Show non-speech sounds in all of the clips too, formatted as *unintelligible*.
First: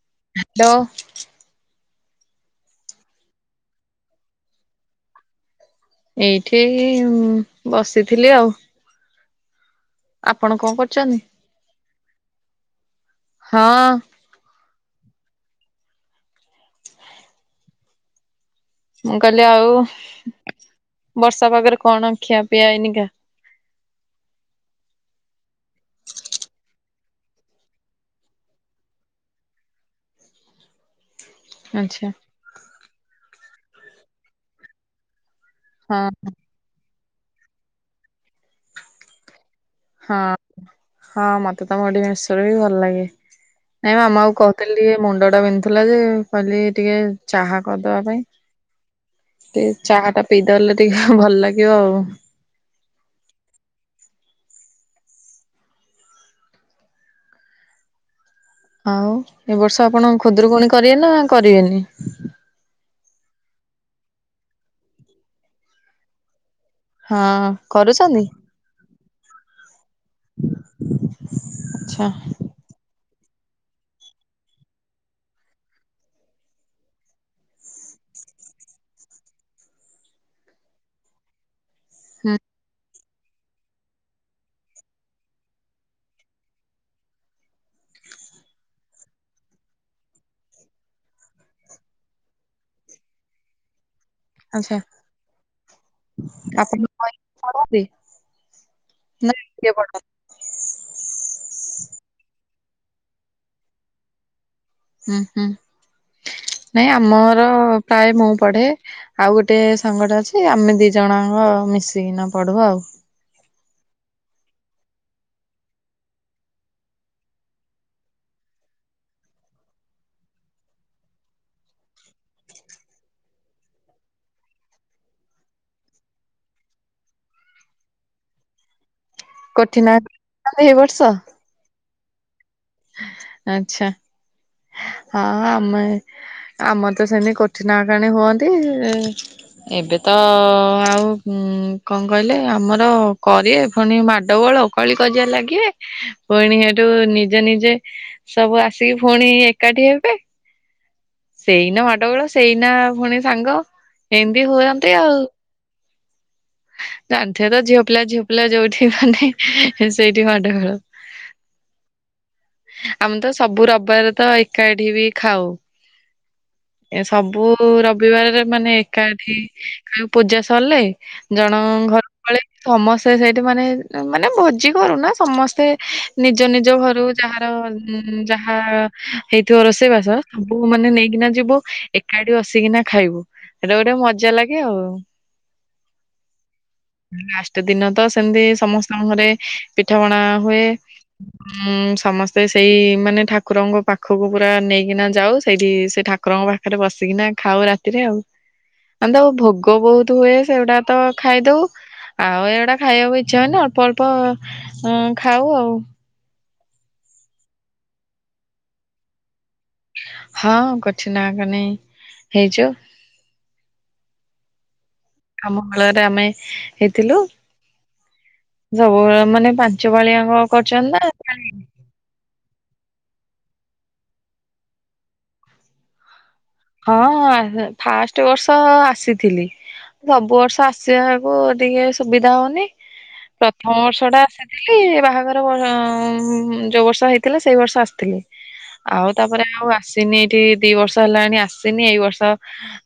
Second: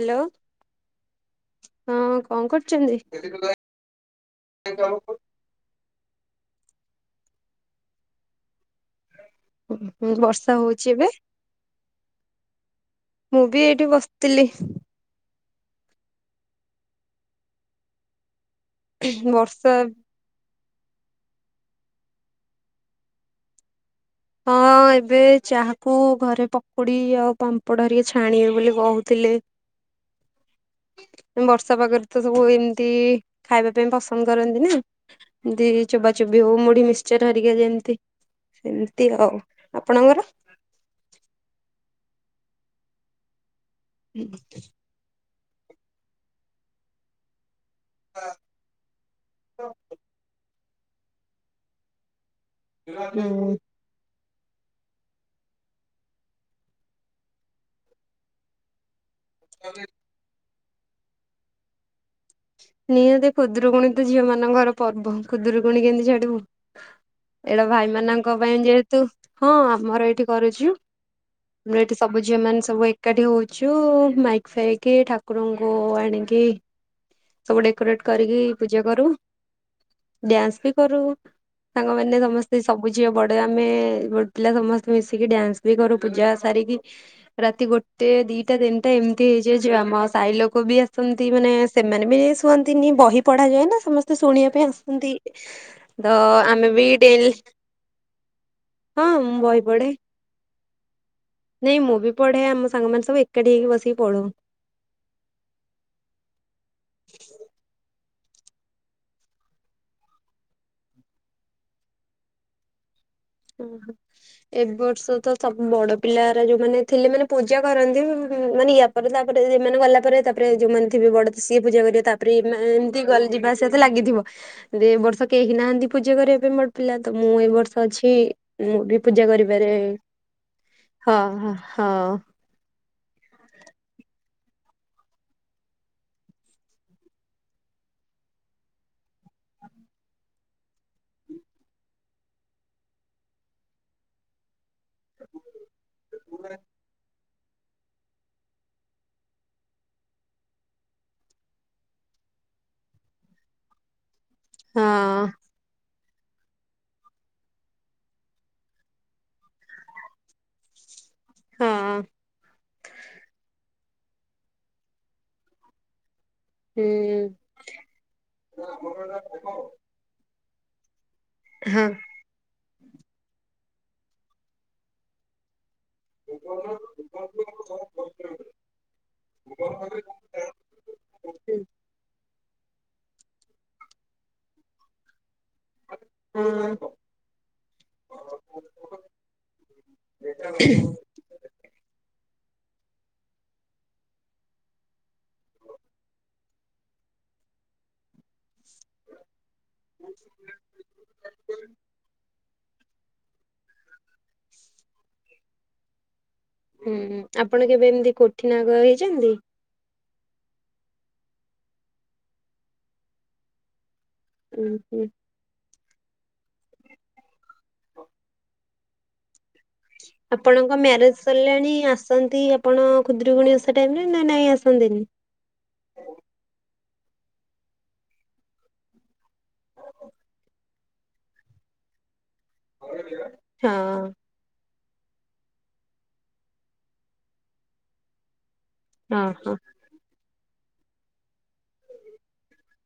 Hello. Hello ହଁ କଣ କରୁଛନ୍ତି? ଏଇଠି ବସିଥିଲି ଆଉ। ବର୍ଷା ଆପଣ କଣ ହଉଛି ଏବେ କରୁଛନ୍ତି? ମୁଁ ବି ଏଇଠି ହଁ ବସି ତିଲି ମୁଁ କହିଲି ବର୍ଷା ଆଉ ବର୍ଷା ପାଗରେ କଣ ଖିଆ ପିଆ ଏଇନିକା ହଁ। ମୁଁ ଏବେ ଚାହାକୁ ଘରେ ପକୁଡି ଆଉ ପାମ୍ପଡ ହେରିକା ଛାଣିବି ବୋଲି କହୁଥିଲେ। ବର୍ଷା ପାଗରେ ଆଚ୍ଛା ତ ସବୁ ଏମିତି ଖାଇବା ପାଇଁ ପସନ୍ଦ କରନ୍ତି ନା। ଏ ମତି ହଁ ଚୋବା ଚୋବି ହଉ ମୁଢି ମିଶ୍ଚର ହେରିକା ଯେମିତି ସେମିତି ଆଉ। ହଁ ଆପଣଙ୍କର? ହଁ ମତେ ତ ମୁଢ଼ି ମିଶ୍ଚର ବି ଭଲ ଲାଗେ। ନାଇଁ ମ ମାମାକୁ କହୁଥିଲି ଟିକେ ମୁଣ୍ଡ ଟା ବିନ୍ଧୁଥିଲା ଯେ କହିଲି ଟିକେ ଚାହା କରିଦବା ପାଇଁ ଟିକେ ଚାହାଟା ପିଇଦେଲେ ଟିକେ ଭଲ ଲାଗିବ ଆଉ। ହୁଁ। ଆଉ ଏ ବର୍ଷ ଆପଣ ଖୁଦୁରୁକୁୁଣି କରିବେ ନା କରିବେନି? ନିହାତି ଖୁଦୁରୁକୁଣୀ ତ ଝିଅ ମାନଙ୍କର ପର୍ବ ଖୁଦୁରୁକୁଣୀ କେମିତି ଛାଡିବୁ। ହଁ ଏଇଟା କରୁଛନ୍ତି ଭାଇମାନଙ୍କ ପାଇଁ ଯେହେତୁ ହଁ ଆମର ଏଇଠି କରୁଛୁ। ଏଠି ଆଚ୍ଛା ସବୁ ଝିଅ ମାନ ସବୁ ଏକାଠି ହଉଛୁ ମାଇକ୍ ଫାଇକି ଠାକୁରଙ୍କୁ ଆଣିକି ସବୁ ଡେକୋରେଟ କରିକି ପୂଜା କରୁ ଡ୍ୟାନ୍ସ ବି କରୁ। ସାଙ୍ଗମାନେ ହୁଁ ସମସ୍ତେ ସବୁ ଝିଅ ବଡ ଆମେ ପିଲା ସମସ୍ତେ ମିଶିକି ଡ୍ୟାନ୍ସ ବି କରୁ ପୂଜା ସାରିକି। ରାତି ଗୋଟେ ଦିଟା ତିନିଟା ଏମିତି ହେଇଯାଏ ଯେ ଆମ ସାହି ଲୋକ ବି ଆସନ୍ତି ମାନେ ସେମାନେ ବି ଶୁଅନ୍ତିନି ବହି ପଢାଯାଏ ନା ସମସ୍ତେ ଶୁଣିବା ପାଇଁ ଆଚ୍ଛା ଆସନ୍ତି ତ ଆମେ ଆପଣ ବି ଡେଲି ପଢନ୍ତି ହଁ ନା ମୁଁ ବହି କିଏ ପଢେ। ପଢନ୍ତି? ନାଇଁ ମୁଁ ବି ପଢେ ଆମ ସାଙ୍ଗମାନେ ସବୁ ଏକାଠି ହେଇକି ବସିକି ପଢୁ। ହୁଁ ହୁଁ ନାଇଁ ଆମର ପ୍ରାୟ ମୁଁ ପଢେ। ଆଉ ଗୋଟେ ସାଙ୍ଗଟେ ଅଛି ଆମେ ଦି ଜଣ ଆଙ୍କ ମିଶିକି ନାପଢୁ ଆଉ। ଉଁ ହୁଁ ଏବର୍ଷ ତ ସବୁ ବଡ ପିଲାରା ଯୋଉମାନେ ଥିଲେ ମାନେ ପୂଜା କରନ୍ତି ମାନେ ୟ ତାପରେ ତାପରେ ଏମାନେ ଗଲା ପରେ ତାପରେ ଯୋଉମାନେ ଥିବେ ବଡ ସିଏ ପୂଜା କରିବେ ତାପରେ ଏ ଏମିତି ଯିବା ସେତେ ଲାଗିଥିବ ଯେ ଏ ବର୍ଷ କେହି ନାହାନ୍ତି ପୂଜା କରିବା ପାଇଁ ବଡ ପିଲା ତ ମୁଁ ଏ ବର୍ଷ ଅଛି। କି ମୁଁ ବି ପୂଜା କରିବାରେ କଠିନ ଏଇ ବର୍ଷ ହଁ ହଁ। ଆଛା। ହଁ ଆମେ ଆମର ତ ସେମିତି କୋଠିନାହାକାଣୀ ହୁଅନ୍ତି। ଏବେ ତ ଆଉ କଣ କହିଲେ ଆମର କରିବେ ପୁଣି ମାଡଡୋଗୋଳ? କଳି କଜିଆ ଲାଗିବେ। ପୁଣି ହେଟୁ ନିଜେ ନିଜେ ସବୁ ଆସିକି ପୁଣି ପେ ଏକାଠି ହେବେ। ସେଇନା ମାଡୋଗୋଳ, ସେଇନା ଫୁଣି ସାଙ୍ଗ। ଏମିତି ହୁଅନ୍ତି ଆଉ। ହଁ। ତାଠିଆର ଝିଅପିଲା ଝିଅପିଲା ଯୋଉଠି ମାନେ ସେଇଠି ମାଡଗୋଳ। ହଁ। ଆମେ ତ ସବୁ ରବିବାରେ ତ ଏକାଠି ବି ଖାଉ। ହୁଁ ଏ ସବୁ ରବିବାରେ ମାନେ ଏକାଠି ପୂଜା ସଲେ। ହଁ। ଜଣଙ୍କଘର କୁ ପଳେଇବୁ ସମସ୍ତେ ସେଇଠି ମାନେ ମାନେ ଭୋଜି କରୁନା ସମସ୍ତେ ନିଜ ନିଜ ଘରୁ ଯାହାର ଯାହା ହେଇଥିବ ରୋଷେଇ ବାସ ସବୁ ମାନେ ନେଇକିନା ଯିବୁ। ଏକାଠି ବସିକିନା ଖାଇବୁ ଏଟା ଗୋଟେ ମଜା ଲାଗେ ଆଉ। ହୁଁ। ଲାଷ୍ଟ ଦିନ ତ ସେମତି ସମସ୍ତଙ୍କ ଘରେ ପିଠାପଣା ହୁଏ। ଉଁ। ସମସ୍ତେ ସେଇ ମାନେ ଠାକୁରଙ୍କ ପାଖକୁ ପୁରା ନେଇକିନା ଯାଉ। ସେଇଠି ସେ ଠାକ କୁରଙ୍କ ପାଖରେ ବସିକି ଖାଉ ରାତିରେ ଆଉ। ଆନ୍ଦୋଉ ଭୋଗ ବହୁତ ହୁଏ ସେଗୁଡା ତ ଖାଇଦୋଉ। ଆଉ ଏଇଗୁଡା ଖାଇବାକୁ ଇଚ୍ଛା ହୁଏନି। ଅଳ୍ପ ଅଳ୍ପ ଖାଉ ଆଉ। ହୁଁ ଆପଣ କେବେ ଏମତି କୋଠିନାଗ ହେଇଚନ୍ତି? ହଁ କୋଠିନାଗ ନେଇଁ ହେଇଚ। ହୁଁ ହୁଁ। ଆମ କୋଳ ରେ ଆମେ ହେଇଥିଲୁ। ସବୁବେଳେ ମାନେ ପାଞ୍ଚ ପାଳିଆ ଆପଣଙ୍କ କରିଚନ୍ତି ନା ମ୍ୟାରେଜ ନାହିଁ? ସରିଲାଣି ଆସନ୍ତି ଆପଣ ଖୁଦୁରୁକୁଣି ଓଷା ଟାଇମରେ ନାଁ ନାଇଁ ଆସନ୍ତିନି? ହଁ ହଁ ଫାଷ୍ଟ ବର୍ଷ ଆସିଥିଲି ସବୁ ବର୍ଷ ଆସ ସେଆକୁ ଟିକେ ସୁବିଧା ହୋଉନି। ହଁ ପ୍ରଥମ ବର୍ଷ ଟା ଥିଲ ବାହାଘର ହଁ ଯୋଉ ବର୍ଷ ହେଇଥିଲା ସେଇ ବର୍ଷ ଆସତିଲି। ଆଉ ହଁ ତାପରେ ହଁ ଆଉ ଆସିନି ଏଇଠି ଦି ବର୍ଷ ହେଲାଣି ଆସି ଆସିନି ଏଇ ବର୍ଷ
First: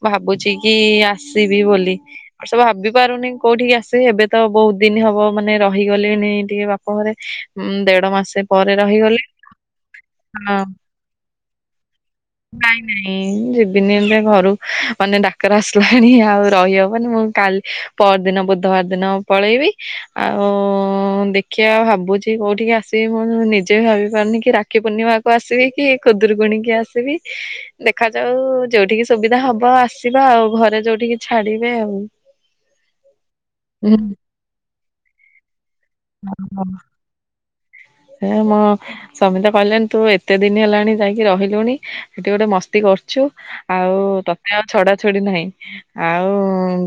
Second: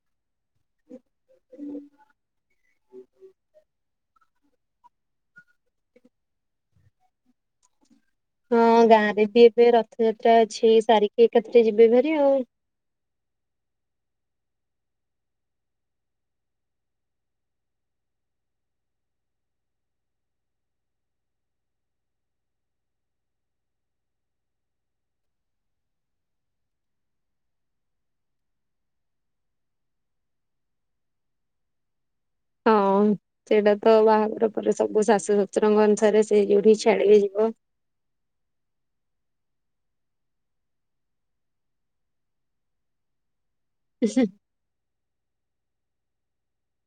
ଭାବୁଚି କି ଆସ ସିବି ବୋଲି। ଏ ବର୍ଷ ଭାବିପାରୁନି କୋଉଠିକି ଆସ ସେ ଏବେ ତ ବହୁତ ଦିନ ହବ ମାନେ ରହିଗଲିଣି ଟିକେ ଏଇ ଟିକେ ବାପଘରେ। ଦେଢ ମାସ ହଁ ଗାଁ ରେ ବି ଏବେ ରଥଯାତ୍ରା ଅଛି ସାରିକି ଏକାତରେ ଯିବେ ଭାରି ଆଉ। କାଇଁ ନାଇଁ ଦିନେ ଦିନେ ଘରୁ ମାନେ ଡାକରା ଆସିଲାଣି ଆଉ ରହିହବନ ମୁଁ କାଲି ପହର ଦିନ ବୁଧବାର ଦିନ ପଳେଇବି। ଆଉ ଦେଖିବା ଭାବୁଚି କୋଉଠିକି ଆସ ସିଏ ମୁଁ ନିଜେ ବି ଭାବି ପାରୁନି କି ରାକ୍ଷୀ ପୂର୍ଣ୍ଣିମାକୁ ଆସିବି କି ଖୁଦୁୁରୁକୁଣ କିି ଆସିବି? ଦେଖାଯାଉ ଯୋଉଠିକି ସୁବିଧା ହବ ଆସିବା ଆଉ। ଘରେ ଯୋଉଠିକି ଛାଡିବେ ଆଉ। ହଁ ସେଇଟା ତ ବାହାଘର ପରେ ସବୁ ଶାଶୁ ଶଶୁରଙ୍କ ଅନୁସାରେ ସେ ଯୋଉଠିକି ଛାଡିକେ ଯିବ। ହେ ମ ସ୍ୱାମୀ ତ କହିଲେଣି ତୁ ଏତେ ଦିନ ହେଲାଣି ଯାଇକି ରହିଲୁଣି ସେଠି ଗୋଟେ ମସ୍ତି କରୁଚୁ। ଆଉ ତତେ ଆଉ ଛଡା ଛୁଡି ନାହିଁ। ଆଉ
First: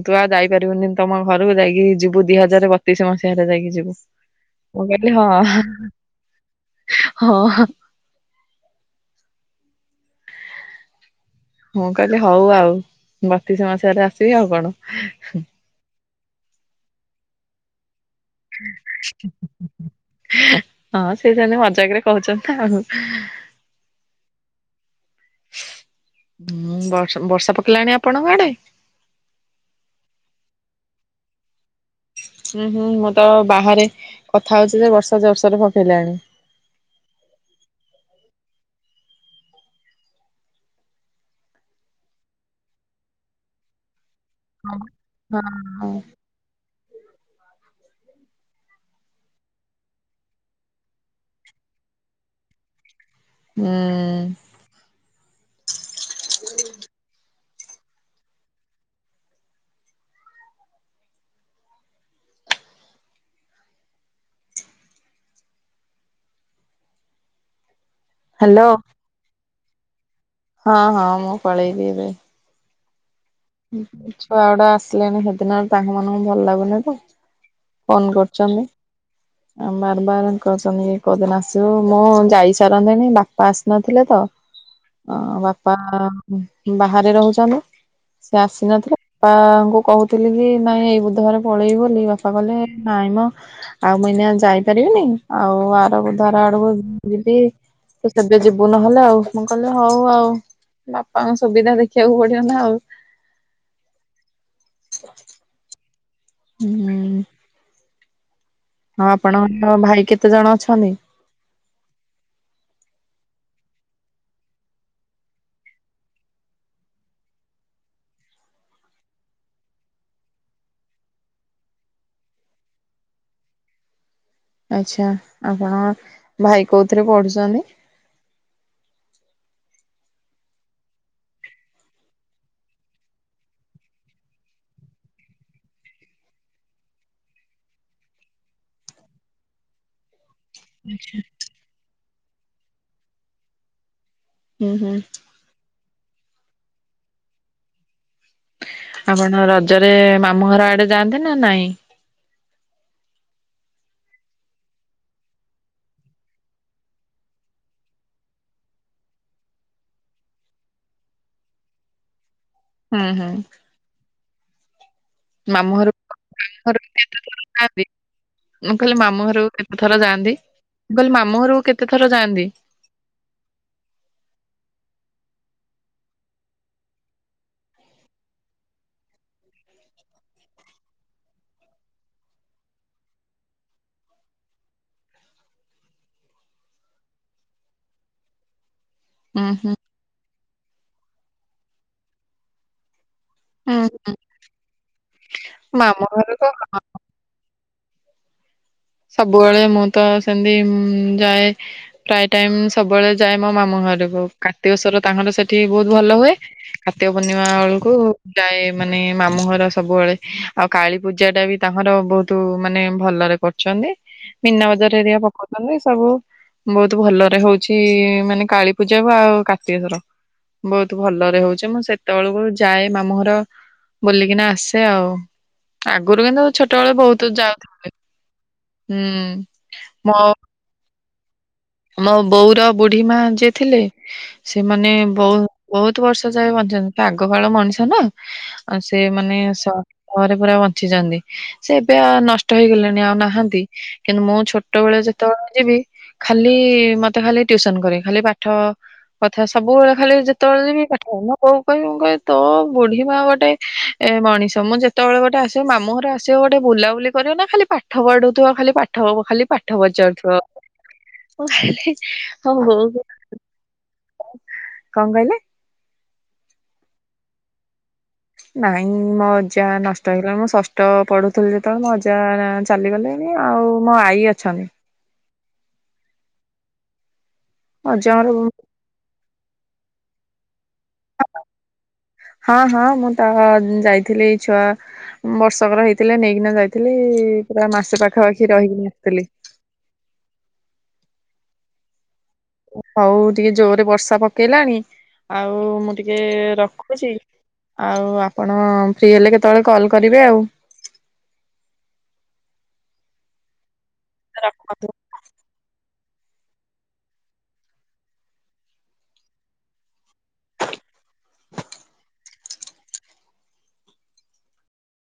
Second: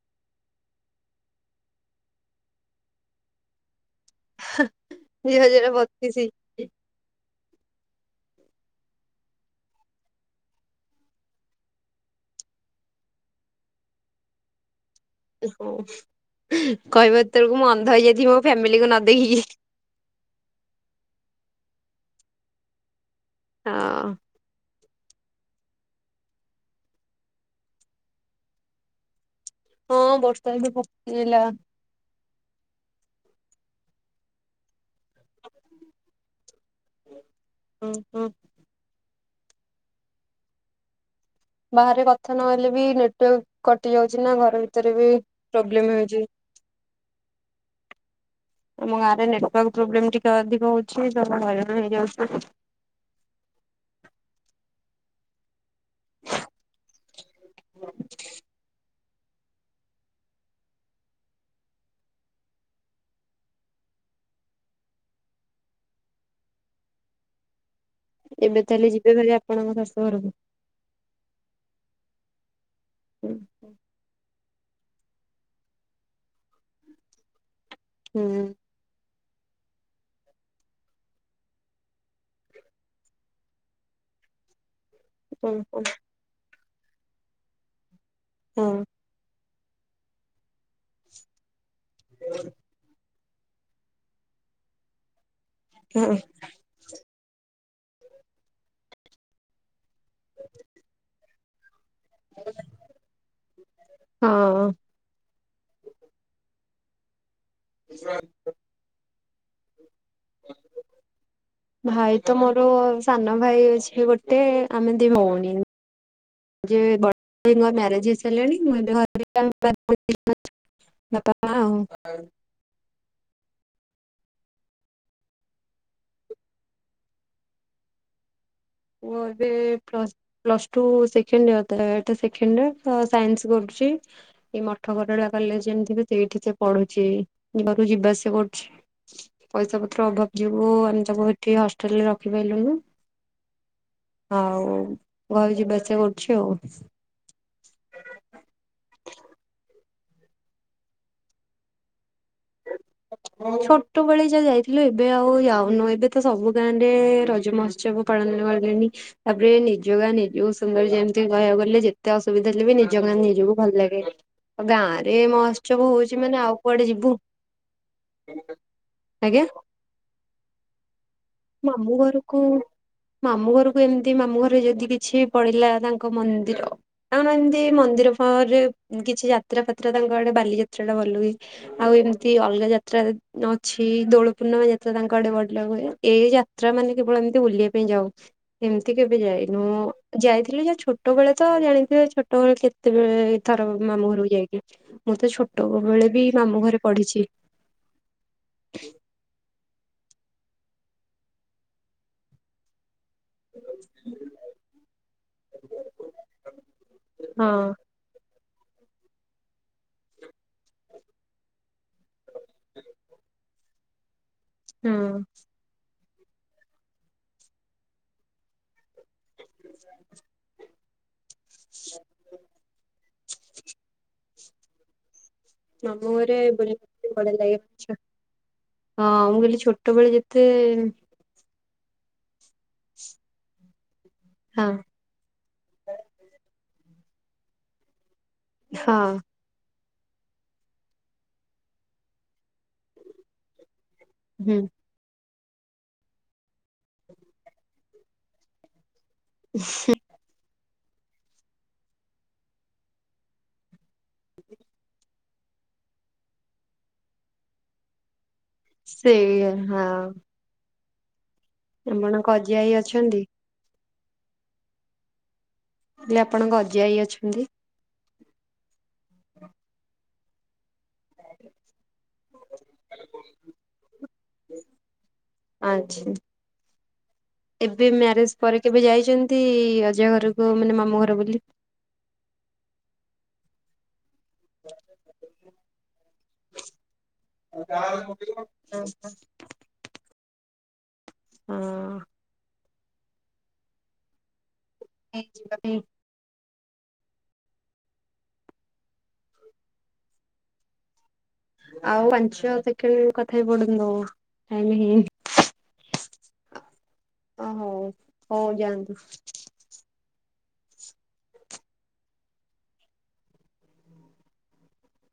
ତୁ ଆଉ ଯାଇପାରିବୁନି ତମ ଘରକୁ ଯାଇକି ଯିବୁ ଦି ହଜାର ବତିଶ ମସିହାରେ ଯାଇକି ଯିବୁ। ମୁଁ କହିଲି ହଁ ଦି ହଜାର ବତିଶି। ହଁ। ମୁଁ କହିଲି ହଉ ଆଉ ବତିଶ ମାସରେ ଆସିବି ଆଉ କଣ? କହିବ ଏତେଳକୁ ମୁଁ ଅନ୍ଧ ହେଇଯାଇଛିଓ। ହଁ ସେ ସେମିତ ମଜାକ ରେ କହୁଛନ୍ତି ଆଉ। ହଁ। ହୁଁ ବ ବର୍ଷା ପକେଇଲାଣି ଆପଣଙ୍କ ଆଡେ? ହଁ ବର୍ଷା ଏବେ ପକେଇଲା। ହୁଁ ହୁଁ ମୁଁ ତ ବାହାରେ କଥା ହଉଚି ଯେ ବର୍ଷା ଜୋରସରେ ପକେଇଲାଣି। ହୁଁ ହୁଁ। ବାହାରେ କଥା ନହଲେ ବି ନେଟୱାର୍କ କଟି ଯାଉଛି ନା ଘର ଭିତରେ ବି ହଁ ହଁ ପ୍ରୋବ୍ଲେମ ହେଉଛି। ଆମ ଗାଁରେ ନେଟୱାର୍କ ପ୍ରୋବ୍ଲେମ ଟିକେ ଅଧିକ ହଉଛି ତ ମୁଁ ହଇରାଣ ହେଇଯାଉଛି। ଉଁ। *inaudible* ଏବେ ହ୍ୟାଲୋ। ତାହେଲେ ଯିବେ ଭରି ଆପଣଙ୍କ ଶାଶୁ ଘରକୁ? ହଁ ହଁ ମୁଁ ପଳେଇବି ଏବେ। ହୁଁ *inaudible* ଛୁଆ ଗୁଡା ଆସିଲେଣିି ସେଦିନ ତାଙ୍କ ମାନଙ୍କୁ ଭଲ ଲାଗୁନି ତ। ଫୋନ ହୁଁ କରଚନ୍ତି। ବାର ବାର କଛନ୍ତି କୋଉଦିନ ଆସିବୁ ମୁଁ ଯାଇସାରନ୍ତିନି ବାପା ଆସିନଥିଲେ ତ। *inaudible* ଅ ବାପା ମା ବାହାରେ ରହୁଛନ୍ତି ସେ ଆସିନଥିଲେ। ବାପାଙ୍କୁ କହୁଥିଲି କି ନାଇଁ ଏଇ ବୁଧବରେ ପଳେଇବି ବୋଲି ବାପା କହିଲେ ନାଇଁ ମ ଆଉ ମୁ ଏଇନା ଯାଇପାରିବିନି ଆଉ ଆର ହଁ। ବୁଧବାର ଆଡ଼କୁ ଯିବି ତୁ ସେବେ ଯିବୁ ନହେଲେ ଆଉ ମୁଁ କହିଲି ହଉ ଆଉ ବାପାଙ୍କ ସୁବିଧା ଦେ ଖିଆକୁ ପଡିବ ନା ଆଉ। ହଁ। ହୁଁ। *unintelligible* ହଁ ଆପଣଙ୍କର ଭାଇ କେତେ ଜଣ ଅଛନ୍ତି? *inaudible* ଭାଇ ତ ମୋର ସାନ ଭାଇ ଅଛି ଗୋଟେ ଆମେ ଦି ଭଉଣୀ। ଯେ ବଡ଼ ଭା ଙ୍କ ମ୍ୟାରେଜ୍ ହେଇ ସାରିଲାଣି ମୁଁ ଏବେ ଘର *unintelligible* ବାପା ମା ଆଉ। ଆଚ୍ଛା ଆପଣଙ୍କ ଭାଇ କୋଉଥିରେ ପଢୁଚନ୍ତି? ପୁଅ ଏବେ plus plus two second year ତ ଏଟା ସେଖେଣ୍ଡ ଇଅର ତ ସାଇନ୍ସ କରୁଚି। ଏଇ ମଠ ଗରଳାଆ କଲେଜ ଜାଣିଥିବେ ସେଇଠି ସେ ପଢୁଚି ଯିବାକୁ ଯିବା ଆସିଆ କରୁଛି। ପଇସା ପତ୍ର ଅଭାବ ଯୋଗୁ ଆମେ ତାକୁ ହେଠି ହଷ୍ଟେଲରେ ରଖିପାଇଲୁନୁ। ଆଉ ହୁଁ ହୁଁ ଘରୁ ଯିବା ଆସିଆ କରୁଚି ଆଉ। ଆପଣ ରଜରେ ମାମୁ ଘର ଆଡେ ଯାଆନ୍ତି ନା ନାଇଁ? ଛୋଟବେଳେ ଯା ଯାଇଥିଲୁ ଏବେ ଆଉ ଯାଉନୁ ଏବେ ତ ସବୁ ଗାଁ ରେ ରଜ ମସ୍ ଉତ୍ସବ ପାଳନ କଲେଣି ତାପରେ ନିଜ ଗା ନିଜ କୁ ସୁନ୍ଦର ଯେମିତି କହିବାକୁ ଗଲେ ଯେ ଏତେ ଅସୁବିଧା ହେଲେ ବି ନିଜ ହୁଁ ଗାଁ ହୁଁ ନିଜକୁ ଭଲ ଲାଗେ। ଆଉ ଗାଁ ରେ ମହୋତ୍ସବ ହଉଚି ମାନେ ଆଉ କୁଆଡେ ଯିବୁ। ଆବୀ ମୁଁ କହିଲି ମାମୁଁ ଆଜ୍ଞା ଘରକୁ କେତେଥର ଯାଆନ୍ତି? ମୁଁ କଇଲି ମାମୁ ଘରକୁ କେତେ ଥର ଯାଆନ୍ତି? ମାମଁ ଘରକୁ ଏମିତି ମାମୁ ଘରେ ଯଦି କିଛି ପଡିଲା ତାଙ୍କ ମନ୍ଦିର ଆ ଏମିତି ମନ୍ଦିର ଫଅରେ କିଛି ଯାତ୍ରା ଫାତ୍ରା ତାଙ୍କ ଆଡେ ବାଲିଯାତ୍ରା ଟା ଭଲ ହୁଏ। ଆଉ ଏମିତି ଅଲଗା ଯାତ୍ରା ଯ ଅଛି ଦୋଳ ପୂର୍ଣ୍ଣିମା ଯାତ୍ରା ତାଙ୍କ ଆଡେ ବଲ ହୁଏ। ଏଇ ଯାତ୍ରା ମାନେ କେବଳ ଏମିତି ବୁଲିବା ପାଇଁ ଯାଉ ଏମିତି କେବେ ହୁଁ ଯାଇନୁ। ହୁଁ ଯାଇଥିଲି ଯେ ଛୋଟବେଳେ ତ ଜାଣିଥିବେ ଛୋଟବେଳେ କେତେବେଳେ ତାର ହୁଁ ମାମୁଁ ଘରକୁ ଯାଇକି ମୁଁ ତ ଛୋଟ ମାମୁଁ ବେଳେ ବି ଘରକୁ ମାମୁଁ ଘରେ ପଢିଚି। ସବୁବେଳେ ମୁଁ ତ ସେମିତି ଉଁ ଉଁ ଯାଏ ପ୍ରାୟ ଟାଇମି ସବୁବେଳେ ଯାଏ ମୋ ମାମୁ ଘରକୁ କାର୍ତିକଶ୍ୱର ତାଙ୍କର ସେଠି ବହୁତୁ ଭଲ ହୁଏ। କାର୍ତିକ ପୂର୍ଣ୍ଣିମା ହଁ ଆଳକୁ ଯାଏ ମାନେ ମାମୁଁ ଘର ସବୁବେଳେ ଆଉ କାଳୀ ପୂଜା ଟା ବି ତାଙ୍କର ବହୁତୁ ମାନେ ଭଲରେ କ ଚନ୍ତୀ ମିନା ବଜାର ଏରିଆ ହଁ। ପକଉଚନ୍ତି ସବୁ ବହୁତୁ ଭଲରେ ହଉଚି ମାନେ କାଳୀ ପୂଜା ଆଉ ଆଉ କାର୍ତ୍ତିକେଶ୍ୱର ବହୁ ତୁ ଭଲରେ ହଉଚି ମୁଁ ସେତେଅଳକୁ ଯାଏ ମାମୁଁ ଘର ବୁଲିକିନା ଆସେ ଆଉ। ଆଗରୁ କିନ୍ତୁ ଛୋଟ ଏଳେ ବହୁତୁ ଯାଉ ଛେ ହଁ ମୁଁ ହୁଁ କଇଲି ଛୋଟବେଳେ ଯେତେ ଆମ ବୋଉର ବୁଢୀ ମା ଯିଏ ଥିଲେ ହଁ ସେମାନେ ବହୁ ବହୁତୁ ବର୍ଷ ଯା ଏ ବଞ୍ଚିଚନ୍ତି ଆଗ କାଳ ମଣିଷ ନା ସେ ହଁ ମାନେ ସ ପରେ ପୁରା ବଞ୍ଚିଛନ୍ତି ସେ ଏବେ ଆଉ ନଷ୍ଟ ହେଇଗଲେଣି ଆଉ ନାହାନ୍ତି। କିନ୍ତୁ ମୁଁ ହୁଁ ଛୋଟବେଳେ ଯେତେବେଳେ ଯିବି ଖାଲି ମତେ ଖାଲି ଟ୍ୟୁସନ କରେ ଖାଲି ପାଠ କଥା ସବୁବେଳେ ଖାଲି ଯେ ଯେତବେଳେ ଯିବି ପାଠ ମୋ ବୋଉ କୁ କହିବି ମୁଁ କହିବି ତୋ ବୁଢୀ ମା ଗୋଟେ ଏ ମଣିଷ ମୁଁ ଯେତେବେଳେ ଗୋଟେ ଆସିବି ମାମୁ ଘର ଆସିବ ଗୋଟେ ବୁଲାବୁଲି କରିବ ନା ଖାଲି ପା ପାଠ ପଢୁଥିବ ଖାଲି ପାଠ ଖାଲି ସେଇଆ ପାଠ ହଁ ପଚାରୁଥିବ। ଓ ହେଇ ଆପଣଙ୍କ ହୋ ଅଜା ଆଈ ହଉ ହଉ। *unintelligible* ଅଛନ୍ତି? କଣ କହିଲେ? ହେଲେ ଆପଣଙ୍କ ଅଜା ଆଇ ଅଛନ୍ତି? ନାଇଁ ମୋ ଅଜା ନଷ୍ଟ ହେଇଗଲାଣି ମୁଁ ଶସ୍ ଷଷ୍ଠ ପଢ଼ୁଥିଲି ଯେତେବେଳେ ମୋ ମଜା ଚାଲିଗଲେଣି ଆଉ ମୋ ଆଈ ଅଛନ୍ତି। ଆଛ ମୋ ଏବେ ଅଜାଙ୍କର ମ୍ୟାରେଜ ପରେ କେବେ ଯାଇଚ ନ୍ତି ଅଜା ଘରକୁ ମାନେ ମାମୁଁ ଘର ବୋଲି? ହଁ ହଁ ମୁଁ ତ ଯାଇଥିଲି ଛୁଆ ବର୍ଷକର ହେଇଥିଲେ ନେଇକି ନେଇକିନା ଯାଇଥିଲି ପୁରା ମାସେ ପାଖାପାଖି ରହିକିନି ଆସିଥିଲି। ହଁ। ହଉ ଟିକେ ଜୋରରେ ବର୍ଷା ପକେଇଲାଣି ଆଉ ମୁଁ ଟିକେ ରଖୁଚି ଆଉ ଆପଣ ଫ୍ରି ହେଲେ କେତେବେଳେ କଲ୍ କରିବେ ଆଉ। ଆଉ ପାଞ୍ଚ ସେକେଣ୍ଡ କଥା ହେଇ ପଡନ୍ତୁ ଟାଇମି ରଖନ୍ତୁ। ହେଇନି। ଅ ହଉ ହଉ ଯାଆନ୍ତୁ।